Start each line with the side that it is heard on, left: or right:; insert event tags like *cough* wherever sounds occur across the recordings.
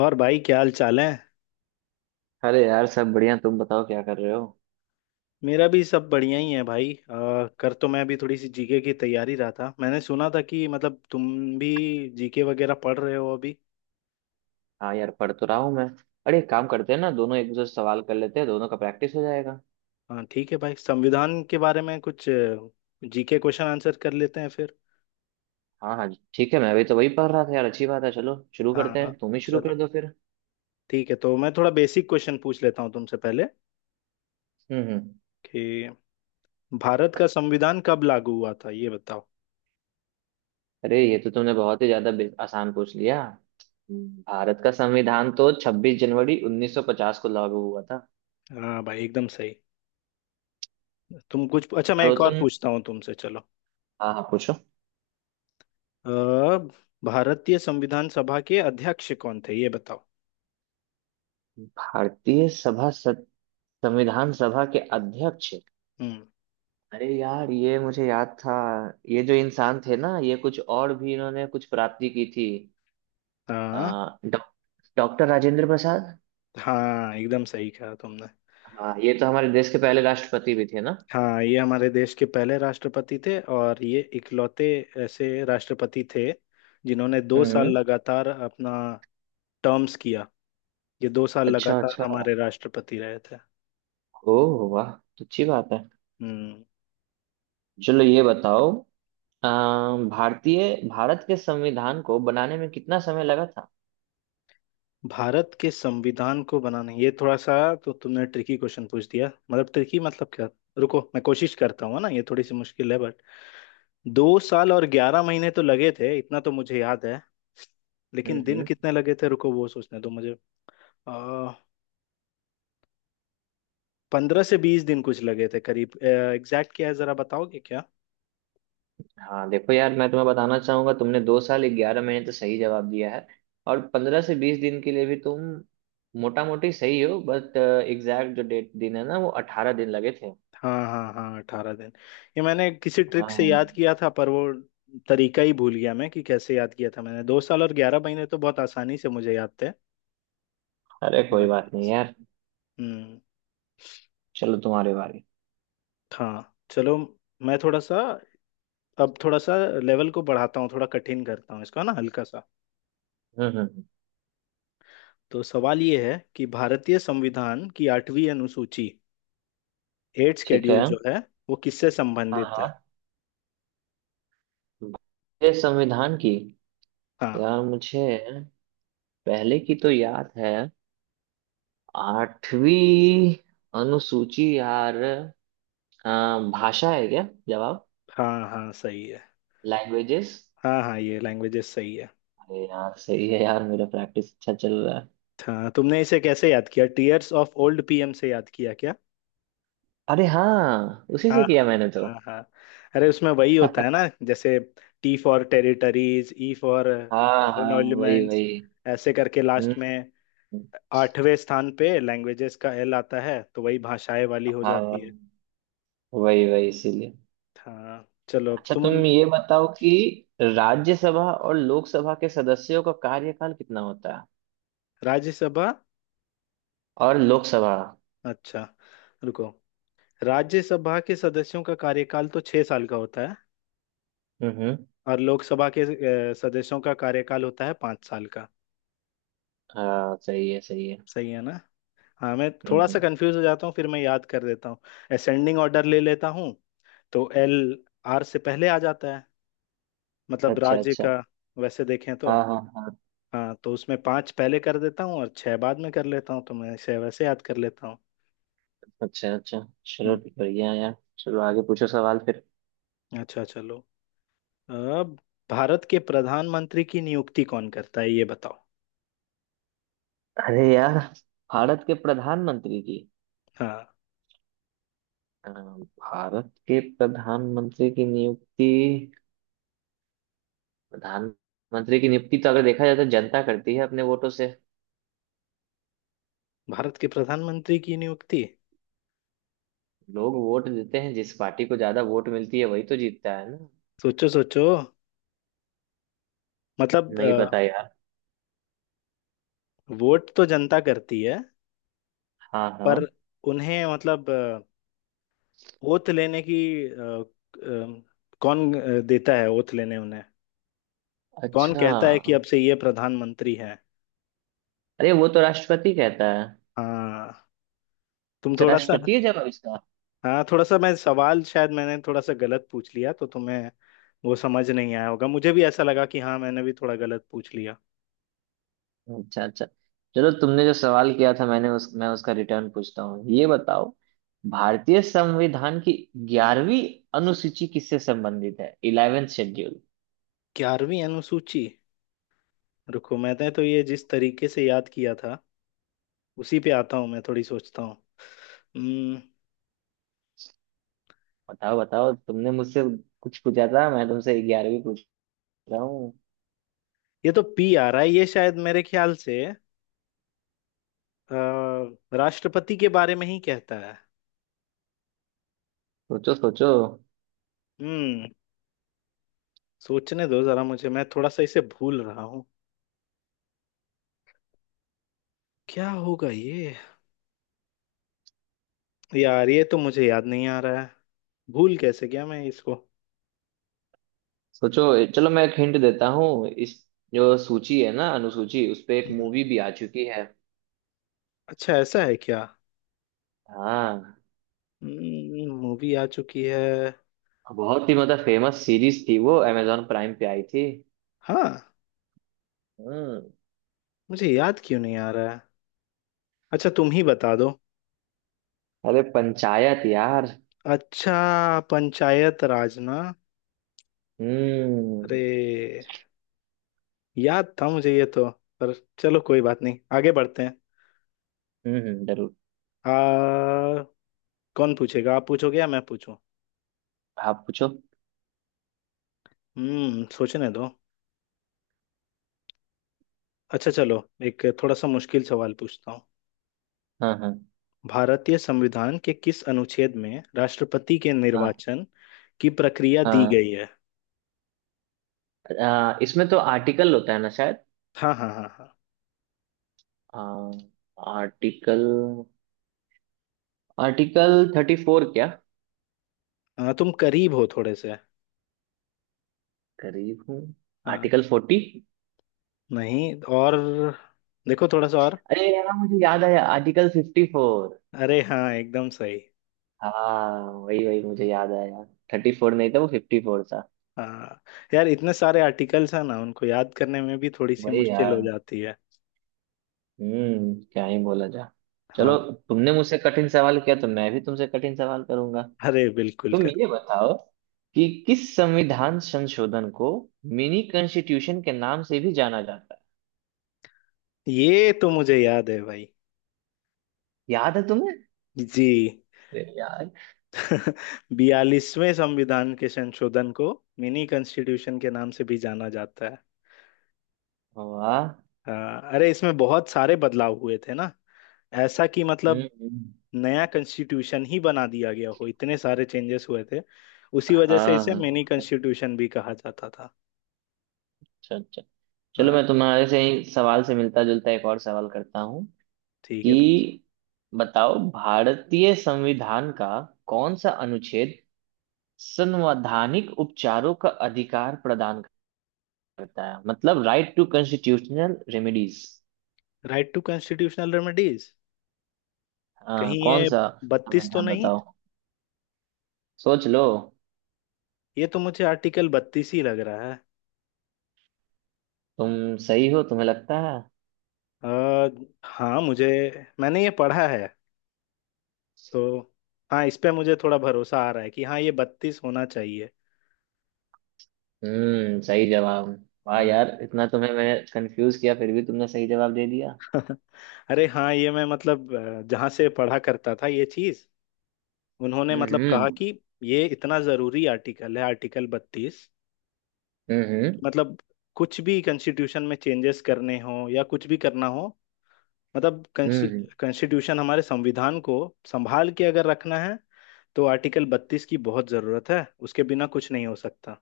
left: और भाई, क्या हाल चाल है।
right: अरे यार, सब बढ़िया। तुम बताओ क्या कर रहे हो?
left: मेरा भी सब बढ़िया ही है भाई। कर तो मैं अभी थोड़ी सी जीके की तैयारी रहा था। मैंने सुना था कि मतलब तुम भी जीके वगैरह पढ़ रहे हो अभी।
right: हाँ यार, पढ़ तो रहा हूँ मैं। अरे एक काम करते हैं ना, दोनों एक दूसरे से सवाल कर लेते हैं, दोनों का प्रैक्टिस हो जाएगा।
left: हाँ ठीक है भाई, संविधान के बारे में कुछ जीके क्वेश्चन आंसर कर लेते हैं फिर।
right: हाँ हाँ। ठीक है, मैं अभी तो वही पढ़ रहा था यार। अच्छी बात है, चलो शुरू करते
left: हाँ।
right: हैं। तुम ही शुरू
left: चलो।
right: कर दो फिर।
left: ठीक है, तो मैं थोड़ा बेसिक क्वेश्चन पूछ लेता हूँ तुमसे पहले
right: हम्म। हम्म।
left: कि भारत का संविधान कब लागू हुआ था ये बताओ।
right: अरे ये तो तुमने बहुत ही ज्यादा आसान पूछ लिया। भारत का संविधान तो 26 जनवरी 1950 को लागू हुआ था।
left: हाँ भाई, एकदम सही। तुम कुछ अच्छा, मैं
right: चलो
left: एक और
right: तुम।
left: पूछता हूँ तुमसे। चलो।
right: हाँ हाँ, पूछो।
left: अ, भारतीय संविधान सभा के अध्यक्ष कौन थे ये बताओ।
right: भारतीय सभा सत- संविधान सभा के अध्यक्ष।
left: हम्म।
right: अरे यार, ये मुझे याद था। ये जो इंसान थे ना, ये कुछ और भी इन्होंने कुछ प्राप्ति की थी। आ,
left: हाँ
right: डॉ- डॉक्टर राजेंद्र प्रसाद।
left: हाँ, एकदम सही कहा तुमने।
right: हाँ, ये तो हमारे देश के पहले राष्ट्रपति भी थे ना।
left: हाँ, ये हमारे देश के पहले राष्ट्रपति थे और ये इकलौते ऐसे राष्ट्रपति थे जिन्होंने 2 साल
right: हम्म।
left: लगातार अपना टर्म्स किया। ये 2 साल
right: अच्छा
left: लगातार
right: अच्छा।
left: हमारे राष्ट्रपति रहे थे।
right: ओ। वाह। तो अच्छी बात है।
left: हम्म।
right: चलो, ये बताओ। आ, भारत के संविधान को बनाने में कितना समय लगा था?
left: भारत के संविधान को बनाने, ये थोड़ा सा तो तुमने ट्रिकी क्वेश्चन पूछ दिया। मतलब ट्रिकी मतलब क्या। रुको, मैं कोशिश करता हूँ, है ना, ये थोड़ी सी मुश्किल है बट 2 साल और 11 महीने तो लगे थे, इतना तो मुझे याद है। लेकिन दिन
right: हम्म।
left: कितने लगे थे, रुको, वो सोचने दो मुझे। आ, 15 से 20 दिन कुछ लगे थे करीब, एग्जैक्ट क्या है जरा बताओगे क्या।
right: हाँ देखो यार, मैं तुम्हें बताना चाहूंगा, तुमने 2 साल 11 महीने तो सही जवाब दिया है। और 15 से 20 दिन के लिए भी तुम मोटा मोटी सही हो, बट एग्जैक्ट जो डेट दिन है ना, वो 18 दिन लगे थे।
left: हाँ हाँ हाँ, 18 दिन। ये मैंने किसी ट्रिक से
right: हाँ।
left: याद किया था पर वो तरीका ही भूल गया मैं कि कैसे याद किया था। मैंने 2 साल और 11 महीने तो बहुत आसानी से मुझे याद थे।
right: अरे कोई
left: बाकी।
right: बात नहीं यार।
left: हम्म।
right: चलो, तुम्हारी बारी।
left: हाँ। चलो। मैं थोड़ा सा अब थोड़ा सा लेवल को बढ़ाता हूँ, थोड़ा कठिन करता हूँ इसका ना, हल्का सा।
right: हम्म। हम्म। हम्म।
left: तो सवाल ये है कि भारतीय संविधान की आठवीं अनुसूची, एट
right: ठीक है।
left: शेड्यूल जो है वो किससे
right: हाँ
left: संबंधित
right: हाँ।
left: है।
right: ये संविधान की।
left: हाँ
right: यार मुझे पहले की तो याद है। आठवीं अनुसूची यार। अ, भाषा है क्या जवाब?
left: हाँ हाँ, सही है।
right: लैंग्वेजेस।
left: हाँ हाँ, ये लैंग्वेजेस सही है।
right: अरे यार सही है यार, मेरा प्रैक्टिस अच्छा चल रहा है।
left: हाँ, तुमने इसे कैसे याद किया? टीयर्स ऑफ ओल्ड पीएम से याद किया क्या?
right: अरे हाँ, उसी
left: हाँ
right: से किया
left: हाँ
right: मैंने तो।
left: हाँ हाँ। अरे उसमें वही होता है ना, जैसे T for territories, E for
right: हाँ हाँ, वही
left: एलिमेंट्स,
right: वही।
left: ऐसे करके
right: हम्म।
left: लास्ट में आठवें स्थान पे लैंग्वेजेस का एल आता है तो वही भाषाएं वाली हो
right: हाँ,
left: जाती है।
right: वही वही, इसीलिए।
left: हाँ चलो, अब
right: अच्छा,
left: तुम।
right: तुम ये बताओ कि राज्यसभा और लोकसभा के सदस्यों का कार्यकाल कितना होता है?
left: राज्यसभा।
right: और लोकसभा।
left: अच्छा, रुको। राज्यसभा के सदस्यों का कार्यकाल तो 6 साल का होता है।
right: हम्म। हम्म।
left: और लोकसभा के सदस्यों का कार्यकाल होता है 5 साल का।
right: हाँ, सही है सही है।
left: सही है ना। हाँ, मैं
right: हम्म।
left: थोड़ा सा
right: हम्म।
left: कंफ्यूज हो जाता हूँ फिर, मैं याद कर देता हूँ असेंडिंग ऑर्डर ले लेता हूँ। तो एल आर से पहले आ जाता है, मतलब
right: अच्छा
left: राज्य का,
right: अच्छा।
left: वैसे देखें तो।
right: हाँ हाँ हाँ।
left: हाँ, तो उसमें पांच पहले कर देता हूँ और छह बाद में कर लेता हूँ तो मैं इसे वैसे याद कर लेता हूँ।
right: अच्छा अच्छा। चलो
left: हम्म,
right: बढ़िया है यार, चलो आगे पूछो सवाल फिर।
left: अच्छा चलो, अब। भारत के प्रधानमंत्री की नियुक्ति कौन करता है ये बताओ।
right: अरे यार। भारत के प्रधानमंत्री की।
left: हाँ,
right: भारत के प्रधानमंत्री की नियुक्ति। प्रधानमंत्री की नियुक्ति तो अगर देखा जाए तो जनता करती है अपने वोटों से।
left: भारत के प्रधानमंत्री की नियुक्ति।
right: लोग वोट देते हैं, जिस पार्टी को ज्यादा वोट मिलती है वही तो जीतता है ना।
left: सोचो सोचो, मतलब।
right: नहीं पता यार।
left: वोट तो जनता करती है
right: हाँ हाँ।
left: पर उन्हें, मतलब, ओथ लेने की, अ, अ, कौन देता है ओथ लेने उन्हें। कौन
right: अच्छा।
left: कहता है कि अब से ये प्रधानमंत्री हैं।
right: अरे वो तो राष्ट्रपति कहता है।
left: हाँ, तुम
right: अच्छा,
left: थोड़ा सा।
right: राष्ट्रपति है जवाब इसका।
left: हाँ, थोड़ा सा मैं सवाल शायद मैंने थोड़ा सा गलत पूछ लिया तो तुम्हें वो समझ नहीं आया होगा। मुझे भी ऐसा लगा कि हाँ, मैंने भी थोड़ा गलत पूछ लिया।
right: अच्छा अच्छा। चलो, तुमने जो सवाल किया था, मैं उसका रिटर्न पूछता हूँ। ये बताओ, भारतीय संविधान की 11वीं अनुसूची किससे संबंधित है, 11th शेड्यूल?
left: 11वीं अनुसूची। रुको, मैंने तो ये जिस तरीके से याद किया था उसी पे आता हूँ, मैं थोड़ी सोचता हूँ। हम्म,
right: बताओ बताओ, तुमने मुझसे कुछ पूछा था, मैं तुमसे 11वीं पूछ रहा हूँ।
left: ये तो पी आ रहा है, ये शायद मेरे ख्याल से अ, राष्ट्रपति के बारे में ही कहता है।
right: सोचो सोचो।
left: हम्म सोचने दो जरा मुझे, मैं थोड़ा सा इसे भूल रहा हूँ। क्या होगा ये। यार ये तो मुझे याद नहीं आ रहा है। भूल कैसे गया मैं इसको।
right: सोचो, चलो मैं एक हिंट देता हूँ। इस जो सूची है ना, अनुसूची, उस पे एक
left: हम्म,
right: मूवी भी आ चुकी है।
left: अच्छा ऐसा है क्या।
right: हाँ।
left: मूवी आ चुकी है।
right: बहुत ही मतलब फेमस सीरीज थी, वो amazon प्राइम पे आई थी।
left: हाँ,
right: हम्म।
left: मुझे याद क्यों नहीं आ रहा है। अच्छा, तुम ही बता दो।
right: अरे पंचायत यार।
left: अच्छा, पंचायत राज ना।
right: हम्म।
left: अरे, याद था मुझे ये तो, पर चलो कोई बात नहीं आगे बढ़ते हैं।
right: हम्म। जरूर।
left: आ, कौन पूछेगा, आप पूछोगे या मैं पूछूं।
right: आप पूछो।
left: सोचने दो। अच्छा चलो, एक थोड़ा सा मुश्किल सवाल पूछता हूँ।
right: हाँ हाँ
left: भारतीय संविधान के किस अनुच्छेद में राष्ट्रपति के
right: हाँ
left: निर्वाचन की प्रक्रिया दी
right: हाँ।
left: गई है?
right: इसमें तो आर्टिकल होता है ना शायद।
left: हाँ हाँ हाँ हाँ।
right: आर्टिकल आर्टिकल 34 क्या?
left: हाँ, तुम करीब हो थोड़े से।
right: करीब हूँ।
left: हाँ।
right: आर्टिकल 40।
left: नहीं। और देखो थोड़ा सा और।
right: अरे यार मुझे याद आया, आर्टिकल 54।
left: अरे हाँ, एकदम सही।
right: हाँ वही वही, मुझे याद आया। 34 नहीं था, वो 54 था।
left: हाँ यार, इतने सारे आर्टिकल्स हैं ना, उनको याद करने में भी थोड़ी सी
right: वही
left: मुश्किल हो
right: यार।
left: जाती है।
right: हम्म, क्या ही बोला जा। चलो,
left: हाँ।
right: तुमने मुझसे कठिन सवाल किया तो मैं भी तुमसे कठिन सवाल करूंगा।
left: अरे बिल्कुल
right: तुम
left: कर।
right: ये बताओ कि किस संविधान संशोधन को मिनी कॉन्स्टिट्यूशन के नाम से भी जाना जाता है?
left: ये तो मुझे याद है भाई।
right: याद है तुम्हें?
left: जी।
right: अरे यार।
left: 42वें संविधान के संशोधन को मिनी कॉन्स्टिट्यूशन के नाम से भी जाना जाता है।
right: वाह।
left: हाँ, अरे इसमें बहुत सारे बदलाव हुए थे ना, ऐसा कि
right: हम्म।
left: मतलब
right: हम्म।
left: नया कॉन्स्टिट्यूशन ही बना दिया गया हो, इतने सारे चेंजेस हुए थे उसी वजह से
right: हाँ
left: इसे
right: हाँ।
left: मिनी
right: हाँ।
left: कॉन्स्टिट्यूशन भी कहा जाता था।
right: अच्छा अच्छा। चलो,
left: हाँ
right: मैं तुम्हारे से ही सवाल से मिलता जुलता एक और सवाल करता हूँ।
left: ठीक है।
right: कि बताओ, भारतीय संविधान का कौन सा अनुच्छेद संवैधानिक उपचारों का अधिकार प्रदान करता है, मतलब right to constitutional remedies?
left: Right to constitutional remedies.
right: हाँ,
left: कहीं
right: कौन
left: ये
right: सा?
left: 32 तो
right: संविधान
left: नहीं।
right: बताओ। सोच लो।
left: ये तो मुझे आर्टिकल 32 ही लग रहा है।
right: तुम सही हो, तुम्हें लगता है?
left: आ, हाँ मुझे, मैंने ये पढ़ा है तो। हाँ, इस पे मुझे थोड़ा भरोसा आ रहा है कि हाँ ये 32 होना चाहिए।
right: हम्म, सही जवाब। वाह
left: हाँ।
right: यार, इतना तुम्हें मैं कंफ्यूज किया फिर भी तुमने सही जवाब दे दिया।
left: *laughs* अरे हाँ, ये मैं मतलब जहाँ से पढ़ा करता था ये चीज, उन्होंने
right: हम्म।
left: मतलब कहा
right: हम्म।
left: कि ये इतना जरूरी आर्टिकल है, आर्टिकल 32।
right: हम्म।
left: मतलब कुछ भी कॉन्स्टिट्यूशन में चेंजेस करने हो या कुछ भी करना हो, मतलब।
right: हम्म। हम्म।
left: कॉन्स्टिट्यूशन हमारे संविधान को संभाल के अगर रखना है तो आर्टिकल 32 की बहुत जरूरत है, उसके बिना कुछ नहीं हो सकता।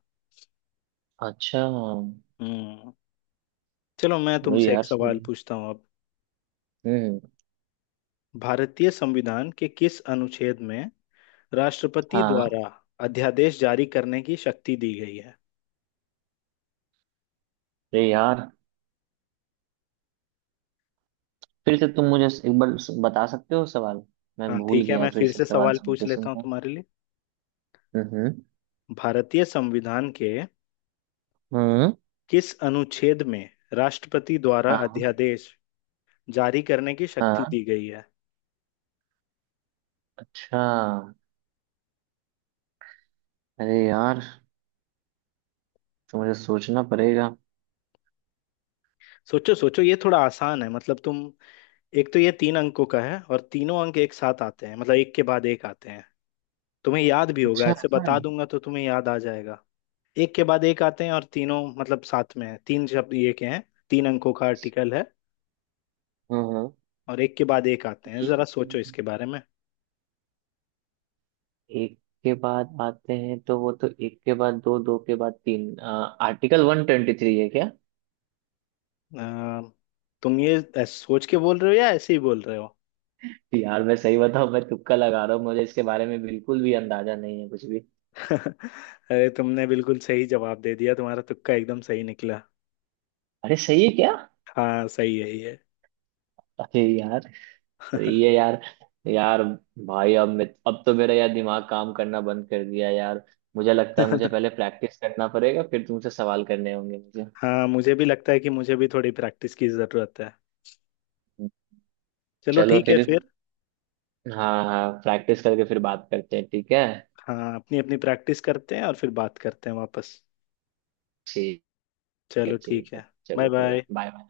right: अच्छा,
left: हम्म चलो, मैं
right: चलो
left: तुमसे एक
right: यार सही
left: सवाल
right: है।
left: पूछता हूँ।
right: हम्म।
left: भारतीय संविधान के किस अनुच्छेद में राष्ट्रपति
right: हाँ।
left: द्वारा अध्यादेश जारी करने की शक्ति दी गई है?
right: अरे यार, फिर से तुम मुझे एक बार बता सकते हो सवाल? मैं
left: हाँ
right: भूल
left: ठीक है,
right: गया,
left: मैं
right: फिर
left: फिर
right: से
left: से
right: सवाल
left: सवाल पूछ
right: सुनते
left: लेता हूँ
right: सुनते।
left: तुम्हारे लिए।
right: हम्म।
left: भारतीय संविधान के
right: हम्म।
left: किस अनुच्छेद में राष्ट्रपति द्वारा
right: हाँ।
left: अध्यादेश जारी करने की शक्ति
right: हाँ।
left: दी गई है?
right: अच्छा। अरे यार, तो मुझे सोचना पड़ेगा।
left: सोचो सोचो, ये थोड़ा आसान है, मतलब तुम। एक तो ये तीन अंकों का है और तीनों अंक एक साथ आते हैं, मतलब एक के बाद एक आते हैं। तुम्हें याद भी होगा,
right: अच्छा,
left: ऐसे
right: ऐसा है?
left: बता दूंगा तो तुम्हें याद आ जाएगा। एक के बाद एक आते हैं और तीनों मतलब साथ में है, तीन शब्द ये के हैं। तीन अंकों का आर्टिकल है।
right: हाँ हाँ।
left: और एक के बाद एक आते हैं, जरा सोचो
right: हम्म,
left: इसके बारे में।
right: एक के बाद आते हैं, तो वो तो एक के बाद दो, दो के बाद तीन। आर्टिकल 123 है क्या?
left: अ, तुम ये सोच के बोल रहे हो या ऐसे ही बोल रहे हो।
right: यार मैं सही बताऊं, मैं तुक्का लगा रहा हूँ, मुझे इसके बारे में बिल्कुल भी अंदाजा नहीं है कुछ भी।
left: *laughs* अरे, तुमने बिल्कुल सही जवाब दे दिया, तुम्हारा तुक्का एकदम सही निकला।
right: अरे सही है।
left: हाँ सही है ये।
right: अरे यार। ये यार। यार। भाई अब मैं अब तो मेरा यार दिमाग काम करना बंद कर दिया यार। मुझे लगता है, मुझे पहले
left: *laughs*
right: प्रैक्टिस करना पड़ेगा, फिर तुमसे सवाल करने होंगे मुझे।
left: हाँ, मुझे भी लगता है कि मुझे भी थोड़ी प्रैक्टिस की जरूरत है। चलो
right: चलो
left: ठीक है
right: फिर।
left: फिर।
right: हाँ हाँ, प्रैक्टिस करके फिर बात करते हैं, ठीक है?
left: हाँ, अपनी अपनी प्रैक्टिस करते हैं और फिर बात करते हैं वापस।
right: ठीक है।
left: चलो ठीक
right: ठीक है,
left: है। बाय
right: चलो फिर, बाय
left: बाय।
right: बाय।